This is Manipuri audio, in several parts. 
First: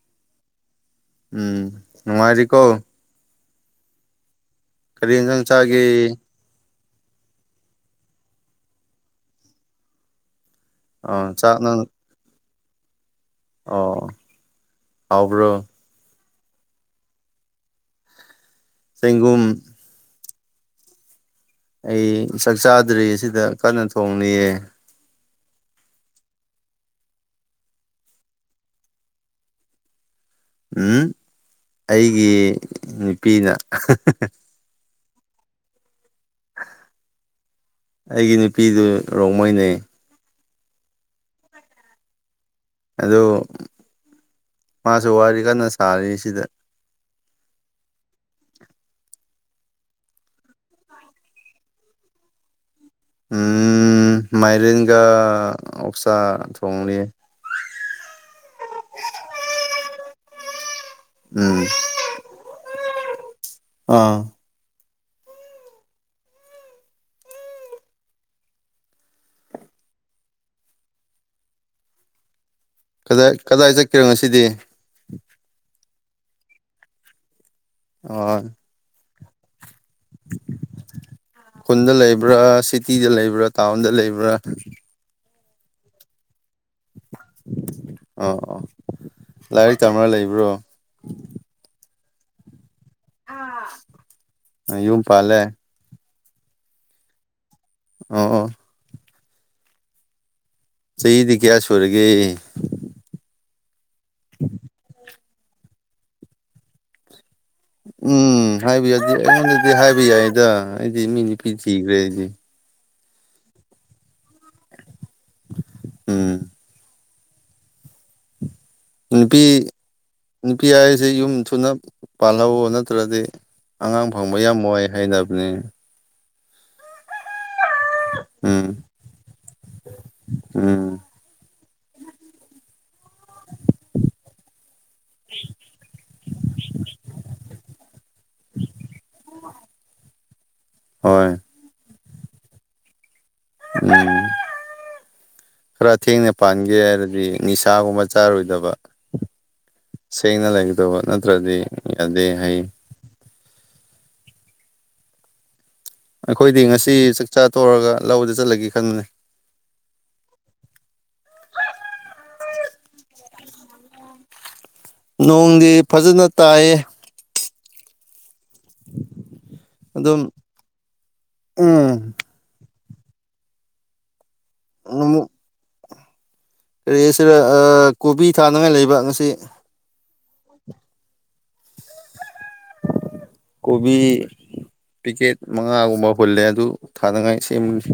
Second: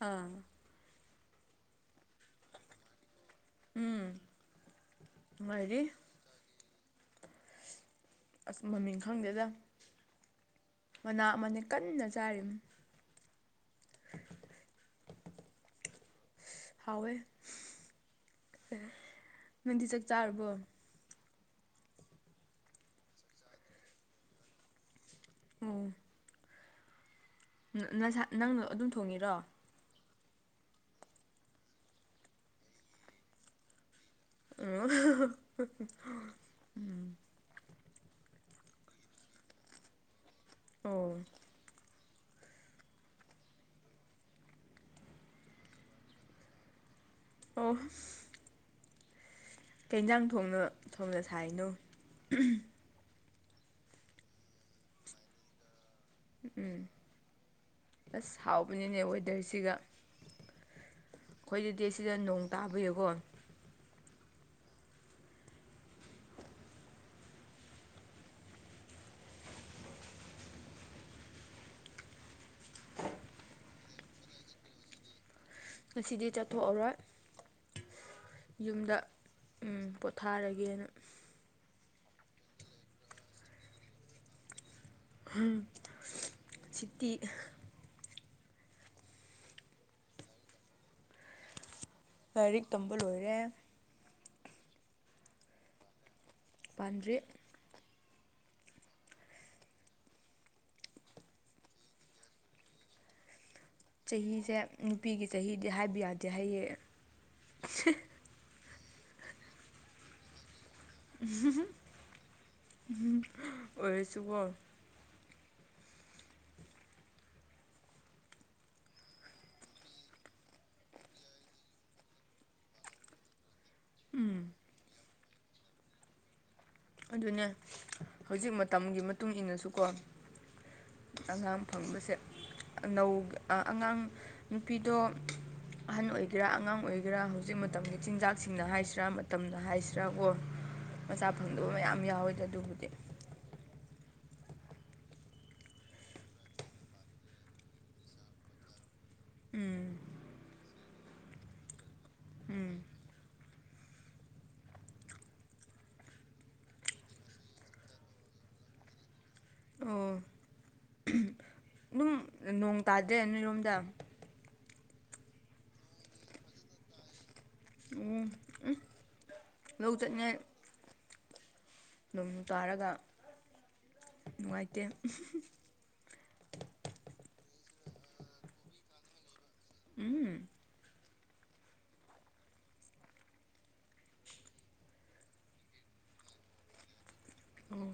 ꯑꯥ ꯎꯝ ꯅꯅꯨꯡꯉꯔꯤ ꯀꯣ ꯎꯝ ꯀꯔꯤ ꯌꯦꯟꯁꯥꯡ ꯃꯗꯤ ꯆꯥꯒꯦ ꯑꯁ ꯃꯃꯤꯡ ꯈꯪꯗꯦꯗ ꯃꯅꯥ ꯑꯣ ꯑꯃꯅꯦ ꯆꯥꯛ ꯅꯪ ꯀꯟꯅ ꯆꯥꯔꯤ ꯑꯣ ꯍꯥꯎꯕ꯭ꯔꯣ ꯍꯋꯦ ꯐ ꯁꯦꯡꯒꯨꯝ ꯅꯗꯤ ꯆꯥꯛ ꯆꯥꯔꯕꯣ ꯑꯩ ꯆꯥꯛ ꯆꯥꯗ꯭ꯔꯤ ꯁꯤꯗ ꯀꯟꯅ ꯊꯣꯡꯅꯤꯌꯦ ꯑꯝ ꯅꯪꯅ ꯑꯗꯨꯝ ꯊꯣꯡꯉꯤꯔꯣ ꯎ ꯑꯩꯒꯤ ꯅꯨꯄꯤꯅ ꯎ ꯎ ꯎ ꯎ ꯑꯩꯒꯤ ꯅꯨꯄꯤꯗꯨ ꯔꯣꯡꯃꯩꯅꯦ ꯑꯣ ꯑꯗꯨ ꯃꯥꯁꯨ ꯋꯥꯔꯤ ꯀꯟꯅ ꯁꯥꯔꯤ ꯁꯤꯗ ꯑꯣ ꯀꯩꯖꯥꯡ ꯊꯣꯡꯅ ꯊꯣꯡꯅ ꯁꯥꯏꯅꯣ ꯎꯝ ꯃꯥꯏꯔꯤꯡꯒꯥꯥ ꯑꯣꯐꯁꯥ ꯎꯝ ꯊꯣꯡꯅꯤ ꯑꯁ ꯍꯥꯎꯕꯅꯤꯅꯦ ꯋꯦꯗꯔꯁꯤꯒ ꯎꯝ ꯑꯩꯈꯣꯏꯗꯗꯤ ꯁꯤꯗ ꯅꯣꯡ ꯇꯥꯕꯤꯌꯨꯀꯣ ꯑꯥ ꯀꯗꯥꯏ ꯀꯗꯥꯏ ꯆꯠꯀꯔꯣ ꯉꯁꯤꯗꯤ ꯉꯁꯤꯗꯤ ꯆꯠꯊꯣꯛꯑꯔꯣꯏ ꯑꯣ ꯌꯨꯝꯗ ꯎ ꯄꯣꯊꯥꯔꯒꯦꯅ ꯈꯨꯜꯗ ꯂꯩꯕ꯭ꯔꯥ ꯁꯤꯇꯤꯗ ꯂꯩꯕ꯭ꯔꯥ ꯇꯥꯎꯟꯗ ꯂꯩꯕ꯭ꯔꯥ ꯁꯤꯇꯤ ꯑ ꯑꯣ ꯂꯥꯏꯔꯤꯛ ꯇꯝꯝꯕꯥ ꯂꯩꯕ꯭ꯔꯣ ꯂꯥꯏꯔꯤꯛ ꯇꯝꯕ ꯂꯣꯏꯔꯦ ꯌꯨꯝꯨꯝ ꯐꯂꯦ ꯄꯥꯟꯗ꯭ꯔꯦ ꯑ ꯆꯍꯤꯗꯤ ꯀꯌꯥ ꯁꯨꯨꯔꯒꯦ ꯆꯍꯤꯁꯦ ꯅꯨꯄꯤꯒꯤ ꯆꯍꯤꯗꯤ ꯍꯥꯏꯕ ꯌꯥꯗꯦ ꯍꯥꯏꯌꯦꯡꯑꯦ ꯎꯝ ꯍꯥꯏꯕ ꯌꯥꯗꯦ ꯑꯩꯉꯣꯟꯗꯗꯤ ꯍꯥꯏꯕ ꯌꯥꯏꯗ ꯑꯩꯗꯤ ꯃꯤ ꯅꯨꯄꯤ ꯊꯤꯈ꯭ꯔꯦ ꯑꯩꯗꯤ ꯎꯝ ꯑꯣꯏꯁꯨꯕꯣ ꯎꯝ ꯅꯨꯄꯤ ꯅꯨꯄꯤ ꯍꯥꯏꯁꯦ ꯌꯨꯝ ꯊꯨꯅ ꯄꯥꯜꯍꯧꯋ ꯅꯠꯇ꯭ꯔꯗꯤ ꯑꯉꯥꯡ ꯐꯪꯕ ꯌꯥꯝ ꯋꯥꯏ ꯍꯥꯏꯅꯕꯅꯤ ꯑꯗꯨꯅꯦ ꯍꯧꯖꯤꯛ ꯎꯝ ꯃꯇꯝꯒꯤ ꯃꯇꯨꯡ ꯏꯟꯅꯁꯨꯀꯣ ꯎꯝ ꯑꯉꯥꯡ ꯐꯪꯕꯁꯦ ꯑꯉꯥꯡ ꯅꯨꯄꯤꯗꯣ ꯑꯍꯟ ꯑꯣꯏꯒꯦꯔꯥ ꯑꯉꯥꯡ ꯑꯣꯏꯒꯦꯔꯥ ꯍꯧꯖꯤꯛ ꯃꯇꯝꯒꯤ ꯆꯤꯟꯖꯥꯛꯁꯤꯡꯅ ꯍꯥꯏꯁꯤꯔꯥ ꯃꯇꯝꯅ ꯍꯥꯏꯁꯤꯔꯥ ꯑꯣ ꯃꯆꯥ ꯍꯣꯏ ꯐꯪꯗꯕ ꯃꯌꯥꯝ ꯌꯥꯎꯋꯦꯗ ꯑꯗꯨꯕꯨꯗꯤ ꯎꯝ ꯈꯔ ꯊꯦꯡꯅ ꯄꯥꯟꯒꯦ ꯍꯥꯏꯔꯗꯤ ꯅꯤꯁꯥꯒꯨꯝꯕ ꯆꯥꯔꯣꯏꯗꯕ ꯎꯝ ꯁꯦꯡꯅ ꯂꯩꯒꯗꯧꯕ ꯅꯠꯇ꯭ꯔꯗꯤ ꯌꯥꯗꯦ ꯍꯩ ꯎꯝ ꯑꯩꯈꯣꯏꯗꯤ ꯉꯁꯤ ꯆꯥꯛꯆꯥ ꯇꯧꯔꯒ ꯂꯧꯕꯗ ꯆꯠꯂꯒꯦ ꯈꯟꯕꯅꯦ ꯑꯥ ꯅꯣꯡ ꯇꯥꯗ꯭ꯔꯦ ꯅꯣꯏꯔꯣꯝꯗ ꯅꯣꯡꯗꯤ ꯐꯖꯅ ꯇꯥꯏ ꯑꯣ ꯂꯧ ꯑꯗꯨꯝ ꯆꯠꯉꯥꯏ ꯎꯝ ꯑꯗꯨꯝ ꯇꯥꯔꯒ ꯅꯨꯡꯉꯥꯏꯇꯦ ꯑꯃꯨꯛ ꯀꯔꯤ ꯁꯤꯗ ꯀꯣꯕꯤ ꯊꯥꯅꯉꯥꯏ ꯂꯩꯕ ꯉꯁꯤ ꯎꯝ ꯀꯣꯕꯤ ꯄꯤꯀꯦꯠ ꯃꯉꯥꯒꯨꯝꯕ ꯍꯨꯜꯂꯦ ꯑꯗꯨ ꯊꯥꯅꯉꯥꯏ ꯁꯦꯝꯅꯤ ꯑꯣ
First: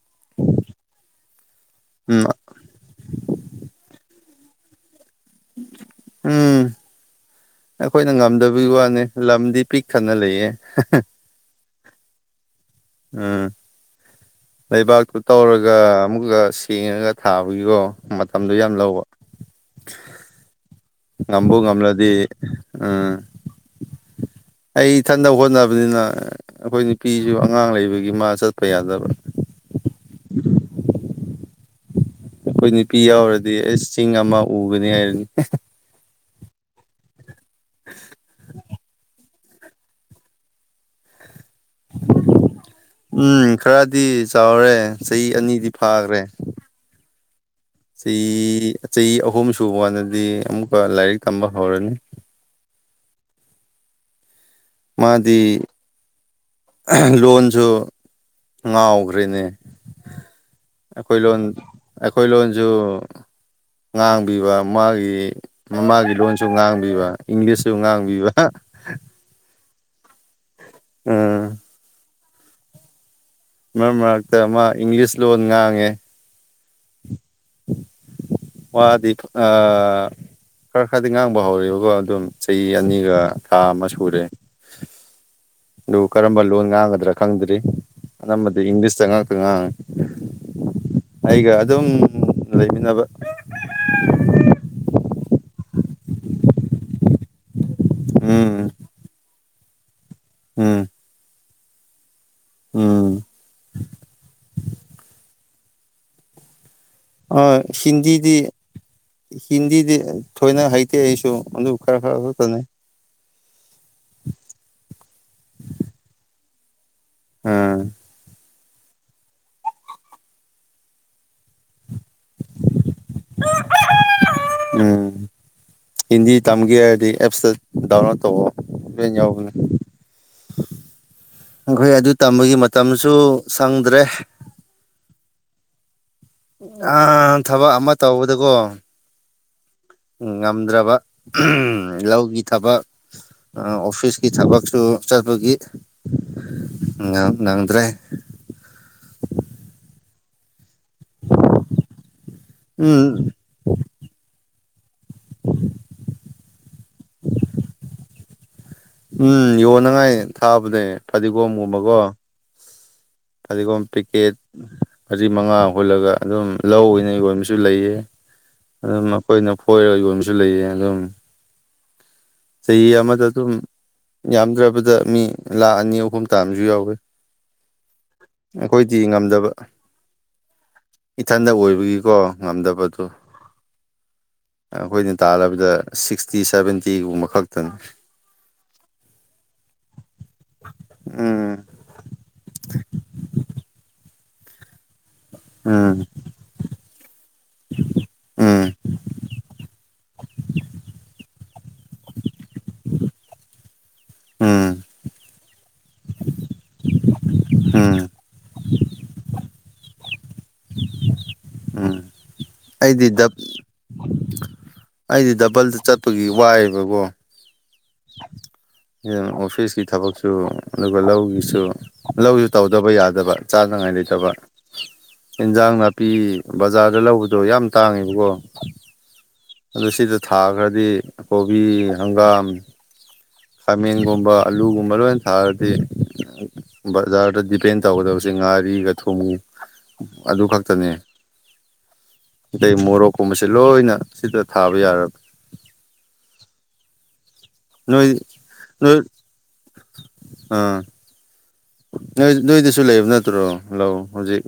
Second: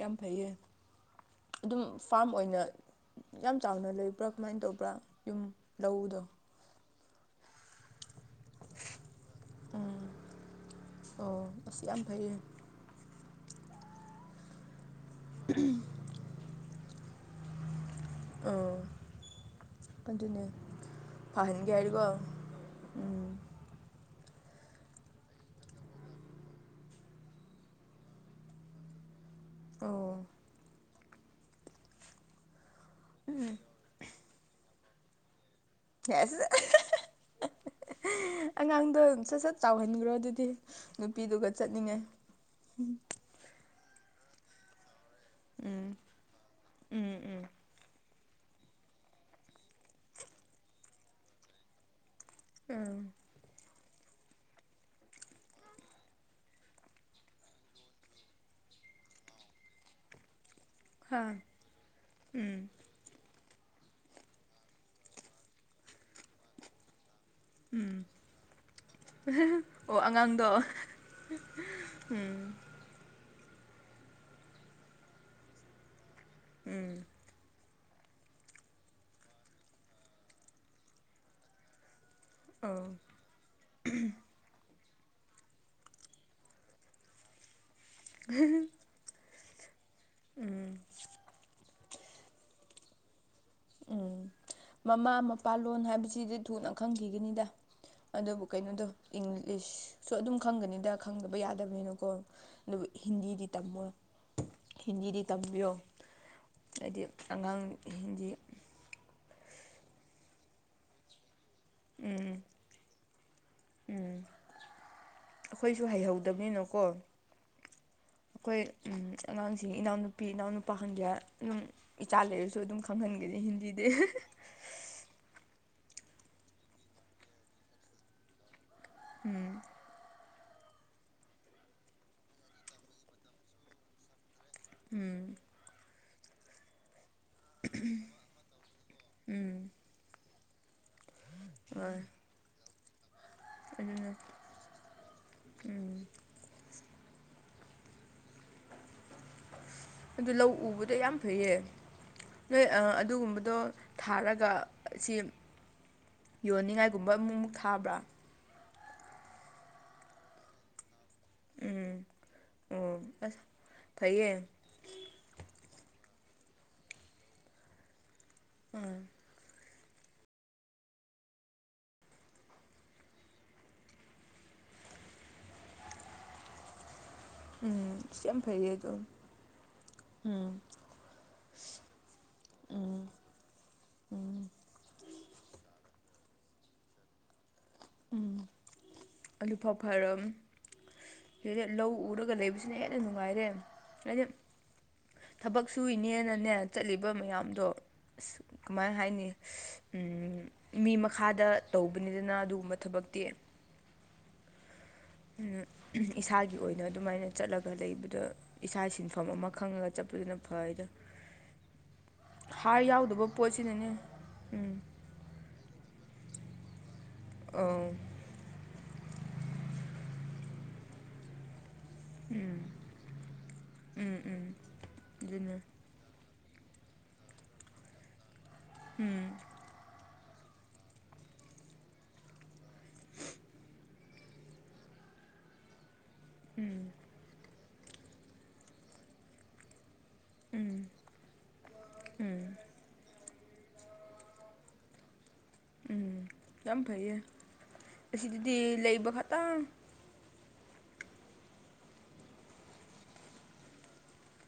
ꯌꯥꯝ ꯐꯩꯌꯦ ꯑꯗꯨꯝ ꯎꯝ ꯐꯥꯝ ꯑꯣꯏꯅ ꯌꯥꯝ ꯆꯥꯎꯅ ꯂꯩꯕ꯭ꯔꯥ ꯀꯃꯥꯏꯅ ꯇꯧꯕ꯭ꯔꯥ ꯌꯨꯝ ꯂꯧꯗꯣ ꯎꯝ ꯑꯩꯈꯣꯏꯅ ꯉꯝꯗꯕꯒꯤ ꯋꯥꯅꯤ ꯂꯝꯗꯤ ꯄꯤꯛ ꯎꯝ ꯊꯅ ꯂꯩꯌꯦ ꯑꯣ ꯑꯁ ꯌꯥꯝ ꯐꯩ ꯎꯝ ꯂꯩꯕꯥꯛꯇꯨ ꯇꯧꯔꯒ ꯑꯃꯨꯛꯀ ꯁꯦꯡꯉꯒ ꯊꯥꯕꯒꯤꯀꯣ ꯑ ꯃꯇꯝꯗꯣ ꯌꯥꯝ ꯂꯧꯕ ꯑꯗꯨꯅꯦ ꯉꯝꯕꯨ ꯐꯍꯟꯒꯌꯥꯥꯏꯔꯀꯣ ꯉꯝꯂꯗꯤ ꯎꯝ ꯑꯩ ꯏꯊꯕ ꯍꯣꯠꯅꯕꯅꯤꯅ ꯑꯩꯈꯣꯏ ꯅꯨꯄꯤꯁꯨ ꯑꯉꯥꯡ ꯂꯩꯕꯒꯤ ꯃꯥ ꯆꯠꯄ ꯌꯥꯗꯕ꯭ꯔꯥ ꯑꯣ ꯑꯩꯈꯣꯏ ꯅꯨꯄꯤ ꯌꯥꯎꯔꯗꯤ ꯑꯩꯁ ꯆꯤꯡ ꯑꯃ ꯎꯒꯅꯤ ꯍꯥꯏꯔꯅꯤ ꯑꯦ ꯁꯠꯠ ꯑꯉꯥꯡꯗꯣ ꯁꯠ ꯁꯠ ꯇꯥꯎꯍꯟꯈ꯭ꯔꯣ ꯑꯗꯨꯗꯤ ꯅꯨꯄꯤꯗꯨꯒ ꯆꯠꯅꯤꯡꯉꯦ ꯎꯝ ꯈꯔꯗꯤ ꯆꯥꯎꯔꯦ ꯆꯍꯤ ꯑꯅꯤꯗꯤ ꯎꯝ ꯐꯥꯈ꯭ꯔꯦ ꯎꯝ ꯎꯝ ꯆꯍꯤ ꯆꯍꯤ ꯑꯍꯨꯝ ꯁꯨꯕ ꯀꯥꯟꯗꯗꯤ ꯑꯃꯨꯛꯀ ꯂꯥꯏꯔꯤꯛ ꯇꯝꯕ ꯍꯧꯔꯅꯤ ꯎꯝ ꯃꯥꯗꯤ ꯂꯣꯟꯁꯨ ꯉꯥꯎꯈ꯭ꯔꯦꯅꯦ ꯑꯩꯈꯣꯏ ꯍꯥ ꯂꯣꯟ ꯑꯩꯈꯣꯏ ꯎꯝ ꯂꯣꯟꯁꯨ ꯉꯥꯡꯕꯤꯕ ꯃꯥꯒꯤ ꯃꯃꯥꯒꯤ ꯂꯣꯟꯁꯨ ꯉꯥꯡꯕꯤꯕ ꯏꯪꯂꯤꯁꯁꯨ ꯎꯝ ꯉꯥꯡꯕꯤꯕ ꯑꯣ ꯑꯉꯥꯡꯗꯣ ꯎꯝ ꯎꯝ ꯃꯔꯛ ꯃꯔꯛꯇ ꯃꯥ ꯏꯪꯂꯤꯁ ꯂꯣꯟ ꯉꯥꯡꯉꯦ ꯎꯝ ꯋꯥꯗꯤ ꯑ ꯈꯔ ꯈꯔꯗꯤ ꯉꯥꯡꯕ ꯍꯧꯦꯕꯀꯣ ꯑꯗꯨꯝ ꯆꯍꯤ ꯑꯣ ꯑꯅꯤꯒ ꯊꯥ ꯑꯃ ꯁꯨꯔꯦ ꯑꯗꯨ ꯀꯔꯝꯕ ꯂꯣꯟ ꯉꯥꯡꯒꯗ꯭ꯔꯥ ꯈꯪꯗ꯭ꯔꯤ ꯑꯅꯝꯕꯗꯤ ꯏꯪꯂꯤꯁꯇ ꯉꯥꯛꯇ ꯉꯥꯡꯉꯤ ꯎꯝ ꯑꯩꯒ ꯑꯗꯨꯝ ꯂꯩꯃꯤꯟꯅꯕ ꯎꯝ ꯃꯃꯥ ꯃꯄꯥ ꯂꯣ ꯍꯥꯏꯕꯁꯤꯗꯤ ꯊꯨꯅ ꯈꯪꯈꯤꯒꯅꯤꯗ ꯑꯗꯨꯕꯨ ꯎꯝ ꯀꯩꯅꯣꯗꯣ ꯏꯪꯂꯤꯁꯁꯨ ꯑꯗꯨꯝ ꯎꯝ ꯈꯪꯒꯅꯤꯗ ꯈꯪꯗꯕ ꯌꯥꯗꯕꯅꯤꯅꯀꯣ ꯑꯗꯨꯕꯨ ꯎꯝ ꯍꯤꯟꯗꯤꯗꯤ ꯇꯝꯃꯣꯏ ꯍꯤꯟꯗꯤꯗꯤ ꯇꯝꯕꯤꯌꯣ ꯍꯥꯏꯗꯤ ꯑ ꯑꯉꯥꯡ ꯍꯤꯟꯗꯤ ꯍꯤꯟꯗꯤꯗꯤ ꯍꯤꯟꯗꯤꯗꯤ ꯊꯣꯏꯅ ꯍꯩꯇꯦ ꯑꯩꯁꯨ ꯑꯗꯨ ꯈꯔ ꯈꯔ ꯎꯝ ꯈꯇꯅꯦ ꯎꯝ ꯑꯩꯈꯣꯏꯁꯨ ꯍꯩꯍꯧꯗꯕꯅꯤꯅꯀꯣ ꯎꯝ ꯑꯩꯈꯣꯏ ꯑꯉꯥꯡꯁꯤꯡ ꯏꯅꯥꯎꯅꯨꯄꯤ ꯏꯅꯥꯎꯅꯨꯄꯥ ꯈꯪꯒꯦ ꯑꯗꯨꯝ ꯏꯆꯥ ꯂꯩꯔꯁꯨ ꯑꯗꯨꯝ ꯈꯪꯍꯟꯒꯅꯤ ꯍꯤꯟꯗꯤꯗꯤ ꯎꯝ ꯍꯤꯟꯗꯤ ꯇꯝꯒꯦ ꯍꯥꯏꯔꯗꯤ ꯑꯦꯞꯁꯇ ꯗꯥꯎꯟꯂꯣꯗ ꯇꯧꯕ ꯂꯦꯟ ꯌꯥꯎꯕꯅꯦ ꯑꯩꯈꯣꯏ ꯑꯗꯨ ꯇꯝꯕꯒꯤ ꯃꯇꯝꯁꯨ ꯁꯪꯗ꯭ꯔꯦ ꯎꯝ ꯑ ꯊꯕꯛ ꯑꯃ ꯇꯧꯕꯗꯀꯣ ꯎꯝ ꯉꯝꯗ꯭ꯔꯕ ꯍꯣꯏ ꯂꯧꯒꯤ ꯊꯕꯛ ꯑꯗꯨꯅ ꯑꯣꯐꯤꯁꯀꯤ ꯊꯕꯛꯁꯨ ꯆꯠꯄꯒꯤ ꯎꯝ ꯅꯪꯗ꯭ꯔꯦ ꯑꯗꯨ ꯂꯧ ꯎꯕꯗꯣ ꯌꯥꯝ ꯐꯩꯌꯦ ꯅꯣꯏ ꯎꯝ ꯑꯗꯨꯒꯨꯝꯕꯗꯣ ꯊꯥꯔꯒ ꯑꯁꯤ ꯌꯣꯟꯅꯤꯡꯉꯥꯏꯒꯨꯝꯕ ꯑꯃꯨꯛꯃꯨꯛ ꯊꯥꯕ꯭ꯔꯥ ꯎꯝ ꯌꯣꯟꯅꯉꯥꯏ ꯊꯥꯕꯅꯦ ꯐꯗꯤꯒꯣꯝꯒꯨꯝꯕꯀꯣ ꯎꯝ ꯑꯣ ꯑꯁ ꯄꯒꯝ ꯐꯩꯌꯦ ꯄꯀꯦꯠ ꯃꯔꯤ ꯃꯉꯥ ꯍꯨꯜꯂꯒ ꯑꯗꯨꯝ ꯂꯧ ꯑꯣꯏꯅꯩ ꯌꯣꯟꯕꯁꯨ ꯂꯩꯌꯦ ꯎꯝ ꯑꯗꯨꯝ ꯑꯩꯈꯣꯏꯅ ꯐꯣꯏꯔꯒ ꯌꯣꯟꯕꯁꯨ ꯂꯩꯌꯦ ꯑꯗꯨꯝ ꯆꯍꯤ ꯑꯃꯗ ꯑꯗꯨꯝ ꯌꯥꯝꯗ꯭ꯔꯕꯗ ꯃꯤ ꯂꯥꯛ ꯑꯅꯤ ꯑꯍꯨꯝ ꯇꯥꯕꯁꯨ ꯌꯥꯎꯋꯤ ꯎꯝ ꯑꯁ ꯌꯥꯝ ꯐꯩꯌꯦ ꯑꯗꯣ ꯑꯩꯈꯣꯏꯗꯤ ꯉꯝꯗꯕ ꯎꯝ ꯏꯊꯟꯇ ꯑꯣꯏꯕꯒꯤꯀꯣ ꯉꯝꯗꯕꯗꯨ ꯑꯩꯈꯣꯏꯅ ꯇꯥꯟꯂꯕꯗ ꯁꯤꯛꯁꯇꯤ ꯁꯚꯦꯟꯇꯤꯒꯨꯝꯕ ꯈꯛꯇꯅꯤ ꯑꯂꯨꯐꯥꯎ ꯐꯔꯝ ꯎꯝ ꯁꯤꯗ ꯂꯧ ꯎꯔꯒ ꯂꯩꯕ ꯁꯤꯅ ꯍꯦꯟꯅ ꯅꯨꯡꯉꯥꯏꯔꯦ ꯍꯥꯏꯗꯤ ꯊꯕꯛ ꯎꯝ ꯁꯨꯏꯅꯦꯅꯅꯦ ꯆꯠꯂꯤꯕ ꯃꯌꯥꯝ ꯑꯗꯣ ꯑꯁ ꯎꯝ ꯀꯃꯥꯏ ꯍꯥꯏꯅꯤ ꯎꯝ ꯃꯤ ꯃꯈꯥꯗ ꯇꯧꯕꯅꯤꯗꯅ ꯑꯗꯨꯒꯨꯝꯕ ꯊꯕꯛꯇꯤ ꯎꯝ ꯎꯝ ꯏꯁꯥꯒꯤ ꯑꯣꯏꯅ ꯑꯗꯨꯃꯥꯏꯅ ꯆꯠꯂꯒ ꯎꯝ ꯂꯩꯕꯗꯣ ꯏꯁꯥꯏ ꯁꯤꯟꯐꯝ ꯑꯃ ꯈꯪꯉꯒ ꯆꯠꯄꯗꯨꯅ ꯐꯩꯗ ꯎꯝ ꯍꯥꯔ ꯑꯩꯗꯤ ꯌꯥꯎꯗꯕ ꯗꯞ ꯄꯣꯠꯁꯤꯅꯅꯦ ꯎꯝ ꯑꯩꯗꯤ ꯗꯕꯜꯗ ꯆꯠꯄꯒꯤ ꯋꯥꯏꯑꯦꯕꯀꯣ ꯑꯝ [unintelligible] ꯑꯣꯐꯤꯁꯀꯤ ꯊꯕꯛꯁꯨ ꯑꯗꯨꯒ ꯂꯧꯒꯤꯁꯨ ꯂꯧꯁꯨ ꯇꯧꯗꯕ ꯌꯥꯗꯕ ꯆꯥꯅꯉꯥꯏ ꯎꯝ ꯂꯩꯇꯕ ꯎꯝ ꯑꯗꯨꯅ ꯏꯟꯁꯥꯡ ꯅꯥꯄꯤ ꯕꯖꯥꯔꯗ ꯂꯧꯕꯗꯣ ꯌꯥꯝ ꯇꯥꯡꯉꯦꯕꯀꯣ ꯎꯝ ꯑꯗꯣ ꯁꯤꯗ ꯊꯥꯈ꯭ꯔꯗꯤ ꯀꯣꯕꯤ ꯍꯪꯒꯥꯝ ꯈꯥꯃꯦꯟꯒꯨꯝꯕ ꯑꯂꯨꯒꯨꯝꯕ ꯂꯣꯏꯅ ꯊꯥꯔꯗꯤ ꯎꯝ ꯕꯖꯥꯔꯗ ꯗꯤꯄꯦꯟ ꯇꯧꯒꯗꯕꯁꯦ ꯉꯥꯔꯤꯒ ꯊꯨꯝ ꯑꯗꯨ ꯎꯝ ꯈꯛꯇꯅꯦ ꯎꯝ ꯑꯇꯩꯃꯣꯔꯣꯛꯀꯨꯝꯕꯁꯦ ꯂꯣꯏꯅ ꯁꯤꯗ ꯊꯥꯕ ꯌꯥꯔꯕ ꯎꯝ ꯌꯥꯝ ꯐꯩꯌꯦ ꯅꯣꯏ ꯑꯁꯤꯗꯗꯤ ꯅꯣꯏ ꯂꯩꯕ ꯈꯇꯪ ꯑꯥ ꯅꯣꯏ ꯅꯣꯏꯗꯁꯨ ꯂꯩꯕ ꯅꯠꯇ꯭ꯔꯣ ꯂꯧ ꯍꯧꯖꯤꯛ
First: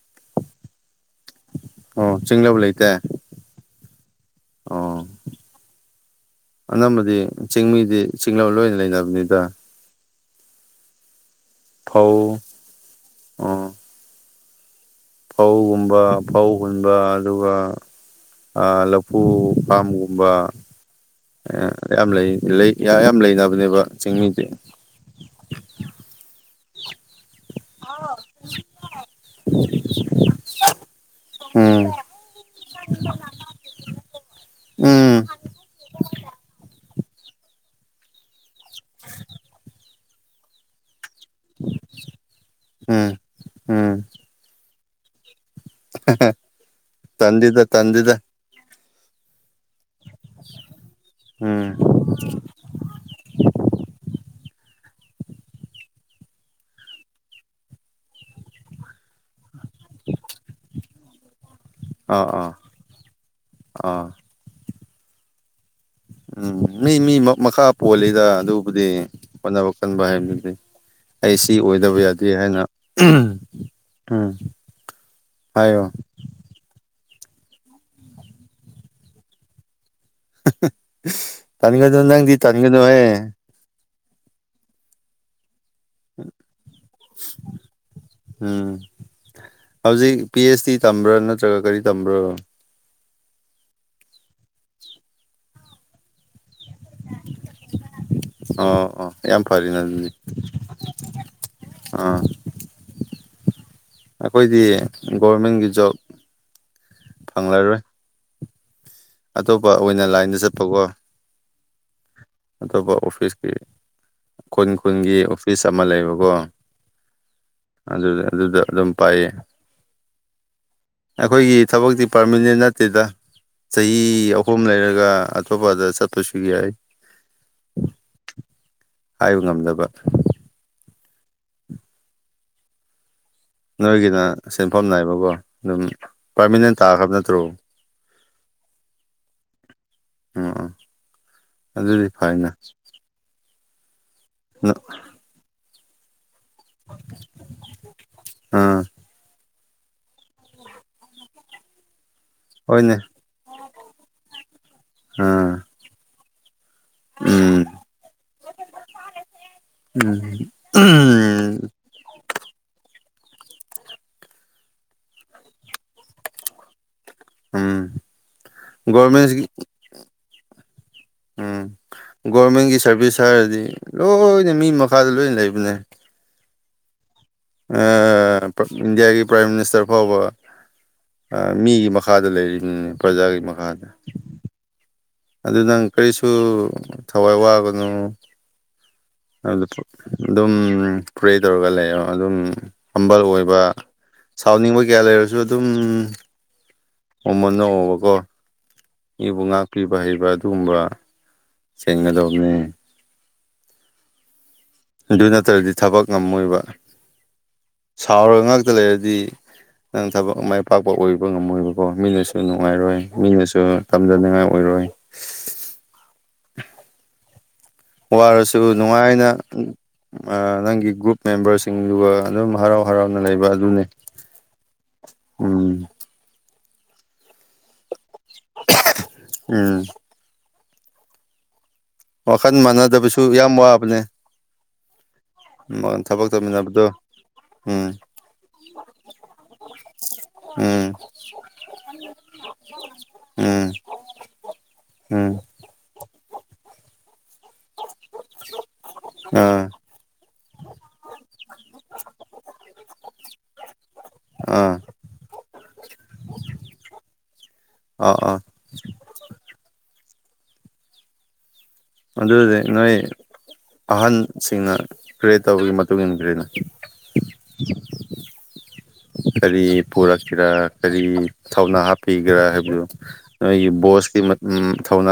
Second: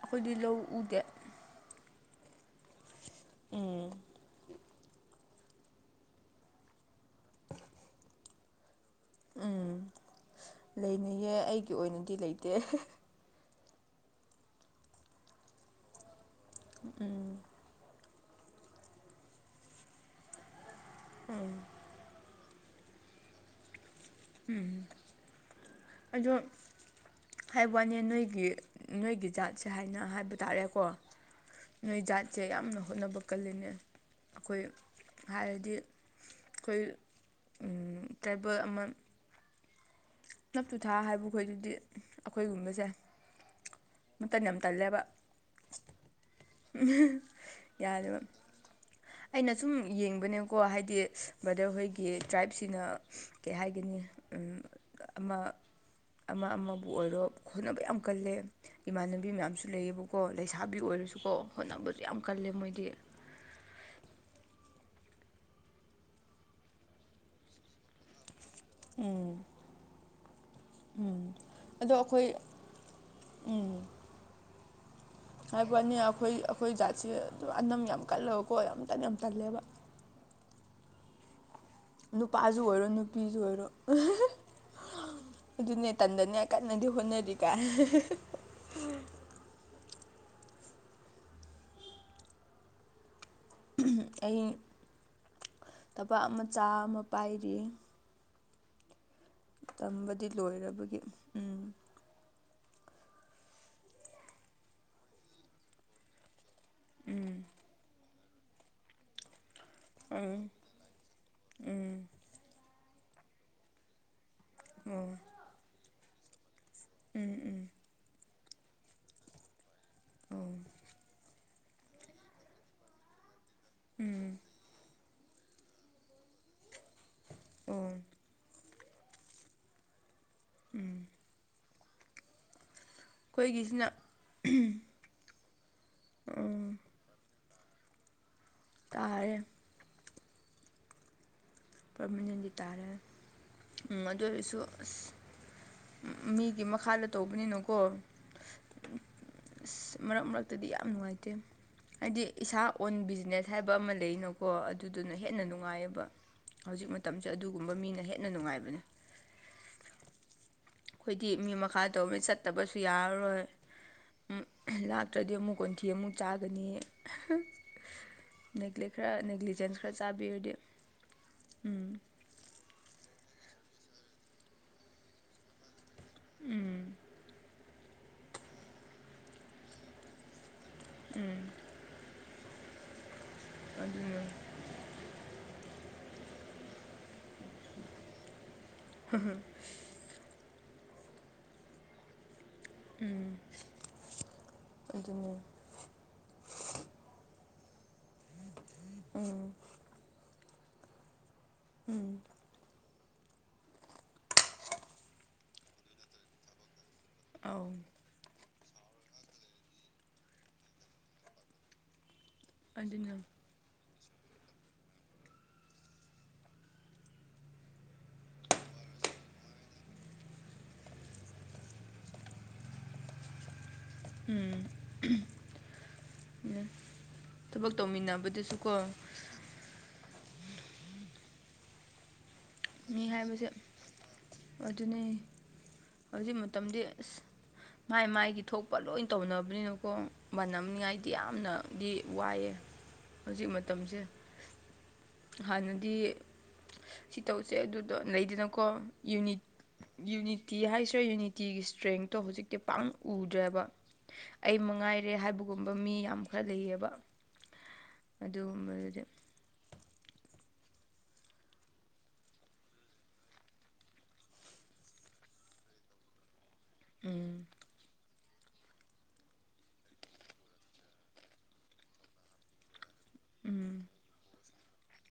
ꯑꯩꯈꯣꯏꯗꯤ ꯂꯧ ꯎꯗꯦ ꯑꯣ ꯆꯤꯡꯂꯕ ꯂꯩꯇꯦ ꯎꯝ ꯑꯣ ꯑꯅꯝꯕꯗꯤ ꯆꯤꯡꯃꯤꯗꯤ ꯆꯤꯡꯂꯧ ꯂꯣꯏꯅ ꯂꯩꯅꯕꯅꯤꯗ ꯎꯝ ꯂꯩꯅꯩꯌꯦ ꯑꯩꯒꯤ ꯑꯣꯏꯅꯗꯤ ꯐꯧ ꯂꯩꯇꯦ ꯑꯣ ꯐꯧꯒꯨꯝꯕ ꯐꯧ ꯍꯨꯟꯕ ꯑꯗꯨꯒ ꯑ ꯂꯐꯨ ꯄꯥꯝꯒꯨꯝꯕ ꯑꯦ ꯌꯥꯝ ꯂꯩ ꯌꯥꯝ ꯂꯩꯅꯕꯅꯦꯕ ꯆꯤꯡꯃꯤꯗꯤ ꯑꯗꯣ ꯍꯥꯏꯕꯋꯥꯅꯤ ꯅꯣꯏꯒꯤ ꯅꯣꯏꯒꯤ ꯖꯥꯠꯁꯦ ꯍꯥꯏꯅ ꯍꯥꯏꯕ ꯇꯥꯔꯦꯀꯣ ꯎꯝ ꯅꯣꯏ ꯖꯥꯠꯁꯦ ꯌꯥꯝꯅ ꯍꯣꯠꯅꯕ ꯀꯜꯂꯤꯅꯦ ꯑꯩꯈꯣꯏ ꯎꯝ ꯍꯥꯏꯔꯗꯤ ꯑꯩꯈꯣꯏ ꯎꯝ ꯇ꯭ꯔꯥꯏꯕꯦꯜ ꯑꯃ [inaudible] [inaudible] ꯅꯞꯇꯨꯊꯥ ꯍꯥꯏꯕꯈꯣꯏꯗꯨꯗꯤ ꯑꯩꯈꯣꯏꯒꯨꯝꯕꯁꯦ ꯎꯝ ꯎꯝ ꯃꯇꯟ ꯌꯥꯝ ꯇꯜꯂꯦꯕ ꯇꯟꯗꯦꯗ [unintelligible] ꯇꯟꯗꯦꯗ ꯌꯥꯗꯦꯕ ꯑꯩꯅ ꯁꯨꯝ ꯌꯦꯡꯕꯅꯦꯀꯣ ꯍꯥꯏꯗꯤ ꯎꯝ ꯕꯗꯔ ꯍꯣꯏ ꯒꯤ ꯇ꯭ꯔꯥꯏꯞꯁꯤꯅ ꯀꯩ ꯍꯥꯏꯒꯅꯤ ꯑꯃ ꯑꯃꯕꯨ ꯑꯣꯏꯔꯣ ꯍꯣꯠꯅꯕ ꯌꯥꯝ ꯀꯜꯂꯦ ꯏꯃꯥꯟꯅꯕꯤ ꯃꯌꯥꯝꯁꯨ ꯁꯨ ꯂꯩꯌꯦꯕꯀꯣ ꯂꯩꯁꯥꯕꯤ ꯑꯣꯏꯔꯁꯨꯀꯣ ꯍꯣꯠꯅꯕꯗ ꯑꯥ ꯑꯥ ꯑꯥ ꯎꯝ ꯃꯤ ꯃꯤ ꯃꯈꯥ ꯄꯣꯜꯂꯤꯗ ꯑꯗꯨꯕꯨꯗꯤ ꯎꯝ ꯍꯣꯠꯅꯕ ꯀꯟꯕ ꯍꯥꯏꯕꯗꯨꯗꯤ ꯎꯝ ꯑꯩ ꯁꯤ ꯑꯗꯣ ꯑꯣꯏꯗꯕ ꯌꯥꯗꯦ ꯑꯩꯈꯣꯏ ꯍꯥꯏꯅ ꯎꯝ ꯍꯥꯏ ꯍꯥꯏꯌꯣ ꯋꯥꯅꯤ ꯑꯩꯈꯣꯏ ꯑꯩꯈꯣꯏ ꯖꯥꯠꯁꯦ ꯑꯗꯨꯝ ꯑꯅꯝ ꯌꯥꯝ ꯀꯜꯂꯕꯀꯣ ꯌꯥꯝ ꯇꯟ ꯌꯥꯝ ꯇꯜꯂꯦꯕ ꯇꯥꯟꯒꯗ ꯅꯪꯗꯤ ꯅꯨꯄꯥꯁꯨ ꯑꯣꯏꯔꯣ ꯇꯥꯟꯒꯅꯣꯍꯦ ꯅꯨꯄꯤꯁꯨ ꯑꯣꯏꯔꯣ ꯑꯗꯨꯅꯦ ꯇꯟꯗꯅꯦ ꯀꯟꯅꯗꯤ ꯍꯣꯠꯅꯔꯤꯒꯥꯏ ꯎꯝ ꯍꯧꯖꯤꯛ ꯄꯤ ꯑꯩꯆ ꯗꯤ ꯇꯝꯕ꯭ꯔꯥ ꯅꯠꯇ꯭ꯔꯒ ꯀꯔꯤ ꯇꯝꯕ꯭ꯔꯣ ꯑꯩ ꯊꯕꯥꯛ ꯃꯆꯥ ꯑꯃ ꯄꯥꯏꯔꯤ ꯑꯣꯥ ꯑꯣꯥ ꯌꯥꯝ ꯐꯔꯦꯅ ꯑꯗꯨꯗꯤ ꯇꯝꯕꯗꯤ ꯂꯣꯏꯔꯕꯒꯤ ꯎꯝ ꯑꯥ ꯑꯩꯈꯣꯏꯗꯤ ꯒꯣꯔꯃꯦꯟꯒꯤ ꯖꯣꯕ ꯐꯪꯂꯪꯂꯔꯣꯏ ꯑꯇꯣꯞꯄ ꯑꯣꯏꯅ ꯂꯥꯏꯟꯗ ꯎꯝ ꯆꯠꯄꯀꯣ ꯎꯝ ꯑꯇꯣꯞꯄ ꯑꯣꯐꯤꯁꯀꯤ ꯈꯨꯟ ꯎꯝ ꯑꯣ ꯈꯨꯟꯒꯤ ꯑꯣꯐꯤꯁ ꯑꯃ ꯂꯩꯕꯀꯣ ꯎꯝ ꯎꯝ ꯑꯗꯨ ꯑꯗꯨꯗ ꯑꯗꯨꯝ ꯄꯥꯏꯌꯦ ꯑꯣ ꯎꯝ ꯑꯩꯈꯣꯏꯒꯤ ꯊꯕꯛꯇꯤ ꯄꯥꯔꯃꯤꯅꯦꯟ ꯅꯠꯇꯦꯗ ꯆꯍꯤ ꯑꯍꯨꯝ ꯂꯩꯔꯒ ꯑꯇꯣꯞꯄꯗ ꯆꯠꯄꯁꯨ ꯌꯥꯏ ꯑꯣ ꯍꯥꯏꯕ ꯉꯝꯗꯕ ꯎꯝ ꯑꯩꯈꯣꯏꯒꯤꯁꯤꯅ ꯅꯣꯏꯒꯤꯅ ꯁꯤꯦꯟꯐꯝ ꯅꯥꯏꯕꯀꯣ ꯑꯗꯨꯝ ꯎꯝ ꯄꯥꯔꯃꯤꯅꯦꯟ ꯇꯥꯈ꯭ꯔꯕ ꯅꯠꯇ꯭ꯔꯣ ꯇꯥꯔꯦ ꯎ ꯑꯗꯨꯗꯤ ꯄꯔꯃꯅꯦꯟꯗꯤ ꯐꯥꯏꯅ ꯇꯥꯔꯦ ꯑꯗꯨ ꯑꯣꯏꯔꯁꯨ ꯑꯁ ꯃꯤꯒꯤ ꯃꯈꯥꯗ ꯇꯧꯕꯅꯤꯅꯀꯣ ꯑꯥ ꯑꯁ ꯃꯔꯛ ꯃꯔꯛꯇꯗꯤ ꯌꯥꯝ ꯅꯨꯡꯉꯥꯏꯇꯦ ꯍꯥꯏꯗꯤ ꯏꯁꯥ ꯑꯣꯟ ꯍꯣꯏꯅꯦ ꯕꯤꯖꯤꯅꯦꯁ ꯍꯥꯏꯕ ꯑꯃ ꯂꯩꯅꯀꯣ ꯑꯗꯨꯗꯨꯅ ꯍꯦꯟꯅ ꯑꯥ ꯅꯨꯡꯉꯥꯏꯌꯦꯕ ꯍꯧꯖꯤꯛ ꯃꯇꯝꯁꯦ ꯎꯝ ꯑꯗꯨꯒꯨꯝꯕ ꯃꯤꯅ ꯍꯦꯟꯅ ꯅꯨꯡꯉꯥꯏꯕꯅꯦ ꯎꯝ ꯑꯩꯈꯣꯏꯗꯤ ꯃꯤ ꯃꯈꯥ ꯇꯧꯕꯃꯤ ꯆꯠꯇꯕꯁꯨ ꯌꯥꯔꯔꯣꯏ ꯂꯥꯛꯇ꯭ꯔꯗꯤ ꯑꯃꯨꯛ ꯀꯣꯟꯊꯤ ꯑꯃꯨꯛ ꯆꯥꯒꯅꯤ ꯎꯝ ꯅꯦꯛ꯭ꯂꯦꯛ ꯈꯔ ꯒꯣꯔꯃꯦꯟꯒꯤ ꯅꯦꯒ꯭ꯂꯤꯖꯦꯟꯁ ꯈꯔ ꯆꯥꯕꯤꯔꯗꯤ ꯎꯝ ꯒꯣꯔꯃꯦꯟꯒꯤ ꯁꯥꯔꯚꯤꯁ ꯍꯥꯏꯔꯗꯤ ꯂꯣꯏꯅ ꯃꯤ ꯃꯈꯥꯗ ꯂꯣꯏꯅ ꯂꯩꯕꯅꯦ ꯎꯝ ꯏꯟꯗꯤꯌꯥꯒꯤ ꯄ꯭ꯔꯥꯏꯝ ꯃꯤꯅꯤꯁꯇꯔ ꯐꯥꯎꯕ ꯎꯝ ꯃꯤꯒꯤ ꯃꯈꯥ ꯃꯈꯥꯗ ꯂꯩꯔꯤꯕꯔꯤꯅꯤꯅꯦ ꯄ꯭ꯔꯖꯥꯒꯤ ꯃꯈꯥ ꯑꯗꯨ ꯑꯗꯨ ꯅꯪ ꯀꯔꯤꯁꯨ ꯊꯋꯥꯏ ꯋꯥꯒꯅꯣ ꯑꯗꯨ ꯑꯗꯨꯝ ꯄ꯭ꯔꯦ ꯇꯧꯔꯒ ꯂꯩꯔꯣ ꯑꯗꯨꯝ ꯍꯝꯕꯜ ꯎꯝ ꯑꯣꯏꯕ ꯁꯥꯎꯅꯤꯡꯕ ꯀꯌꯥ ꯑꯗꯨꯅꯦ ꯂꯩꯔꯁꯨ ꯑꯗꯨꯝ ꯎꯝ ꯃꯃꯟ ꯅꯑꯣꯕꯀꯣ ꯃꯤꯕꯨ ꯎꯝ ꯉꯥꯛꯄꯤꯕ ꯍꯩꯕ ꯑꯗꯨꯒꯨꯝꯕ ꯎꯝ ꯆꯦꯡꯒꯗꯕꯅꯤ ꯑꯗꯨ ꯅꯠꯇ꯭ꯔꯗꯤ ꯊꯕꯛ ꯉꯝꯃꯣꯏꯕ ꯑꯥꯎ ꯁꯥꯎꯔꯒ ꯉꯥꯛꯇ ꯂꯩꯔꯗꯤ ꯅꯪ ꯊꯕꯛ ꯃꯥꯏ ꯄꯥꯛꯄ ꯑꯣꯏꯕ ꯉꯝꯃꯣꯏꯕꯀꯣ ꯃꯤꯅ ꯁ ꯅꯨꯡꯉꯥꯏꯔꯣꯏ ꯑꯗꯨꯅ ꯃꯤꯅꯁꯨ ꯇꯝꯖꯅꯤꯡꯉꯥꯏ ꯑꯣꯏꯔꯣꯏ ꯋꯥꯔꯁꯨ ꯅꯨꯡꯉꯥꯏꯅ ꯅꯪꯒꯤ ꯒ꯭ꯔꯨꯞ ꯃꯦꯝꯕꯔꯁꯤꯡꯗꯨꯒ ꯑꯗꯨꯝ ꯍꯔꯥꯎ ꯍꯔꯥꯎꯅ ꯂꯩꯕ ꯑꯗꯨꯅꯤ ꯎꯝ ꯎꯝ [unintelligible] ꯊꯕꯛ ꯇꯧꯃꯤꯟꯅꯕꯗꯨꯁꯨ ꯀꯣ ꯎꯝ ꯋꯥꯈꯜ ꯃꯥꯟꯅꯗꯕꯁꯨ ꯌꯥꯝ ꯋꯥꯕꯅꯦ ꯑꯗꯨꯅꯤ ꯊꯕꯛ ꯍꯧꯖꯤꯛ ꯃꯇꯝꯗꯤ ꯇꯧꯃꯤꯟꯅꯕꯗꯣ ꯑꯁ ꯎꯝ ꯃꯥꯏ ꯃꯥꯏꯒꯤ ꯊꯣꯛꯄ ꯂꯣꯏ ꯇꯧꯅꯕꯅꯤꯅꯀꯣ ꯎꯝ ꯃꯅꯝꯅꯤꯉꯥꯏꯗꯤ ꯌꯥꯝꯅꯗꯤ ꯋꯥꯏꯑꯦ ꯍꯧꯖꯤꯛ ꯃꯇꯝꯁꯦ ꯍꯝ ꯍꯥꯟꯅꯗꯤ ꯁꯤ ꯇꯧꯁꯦ ꯑꯗꯨꯗꯣ ꯂꯩꯗꯅꯀꯣ ꯌꯨꯅꯤꯠ ꯑꯥ ꯌꯨꯅꯤꯇꯤ ꯍꯥꯏꯁꯤꯔꯦ ꯌꯨꯅꯤꯇꯤꯒꯤ ꯏꯁꯇꯔꯦꯡꯇꯣ ꯍꯧꯖꯤꯛꯇꯤ ꯄꯥꯛꯅ ꯎꯗ꯭ꯔꯦꯕ ꯑꯩ ꯑꯥ ꯃꯉꯥꯏꯔꯦ ꯍꯥꯏꯕꯒꯨꯝꯕ ꯃꯤ ꯌꯥꯝ ꯈꯔ ꯂꯩꯌꯦꯕ ꯑꯥ ꯑꯥ ꯑꯗꯨꯒꯨꯝꯕꯗꯨꯗꯤ ꯑꯗꯨꯗꯤ ꯅꯣꯏ ꯑꯍꯟꯁꯤꯡꯅ ꯀ꯭ꯔꯌꯦꯠ ꯇꯧꯕꯒꯤ ꯃꯇꯨꯡ ꯏꯟꯅ ꯀ꯭ꯔꯤꯅ ꯎꯝ ꯀꯔꯤ ꯄꯨꯔꯛꯀꯦꯔꯥ ꯀꯔꯤ ꯊꯧꯅꯥ ꯍꯥꯞꯄꯤꯒꯦꯔꯥ ꯍꯥꯏꯕꯗꯨ ꯅꯣꯏꯒꯤ ꯎꯝ ꯕꯣꯁꯀꯤ ꯊꯧꯅꯥ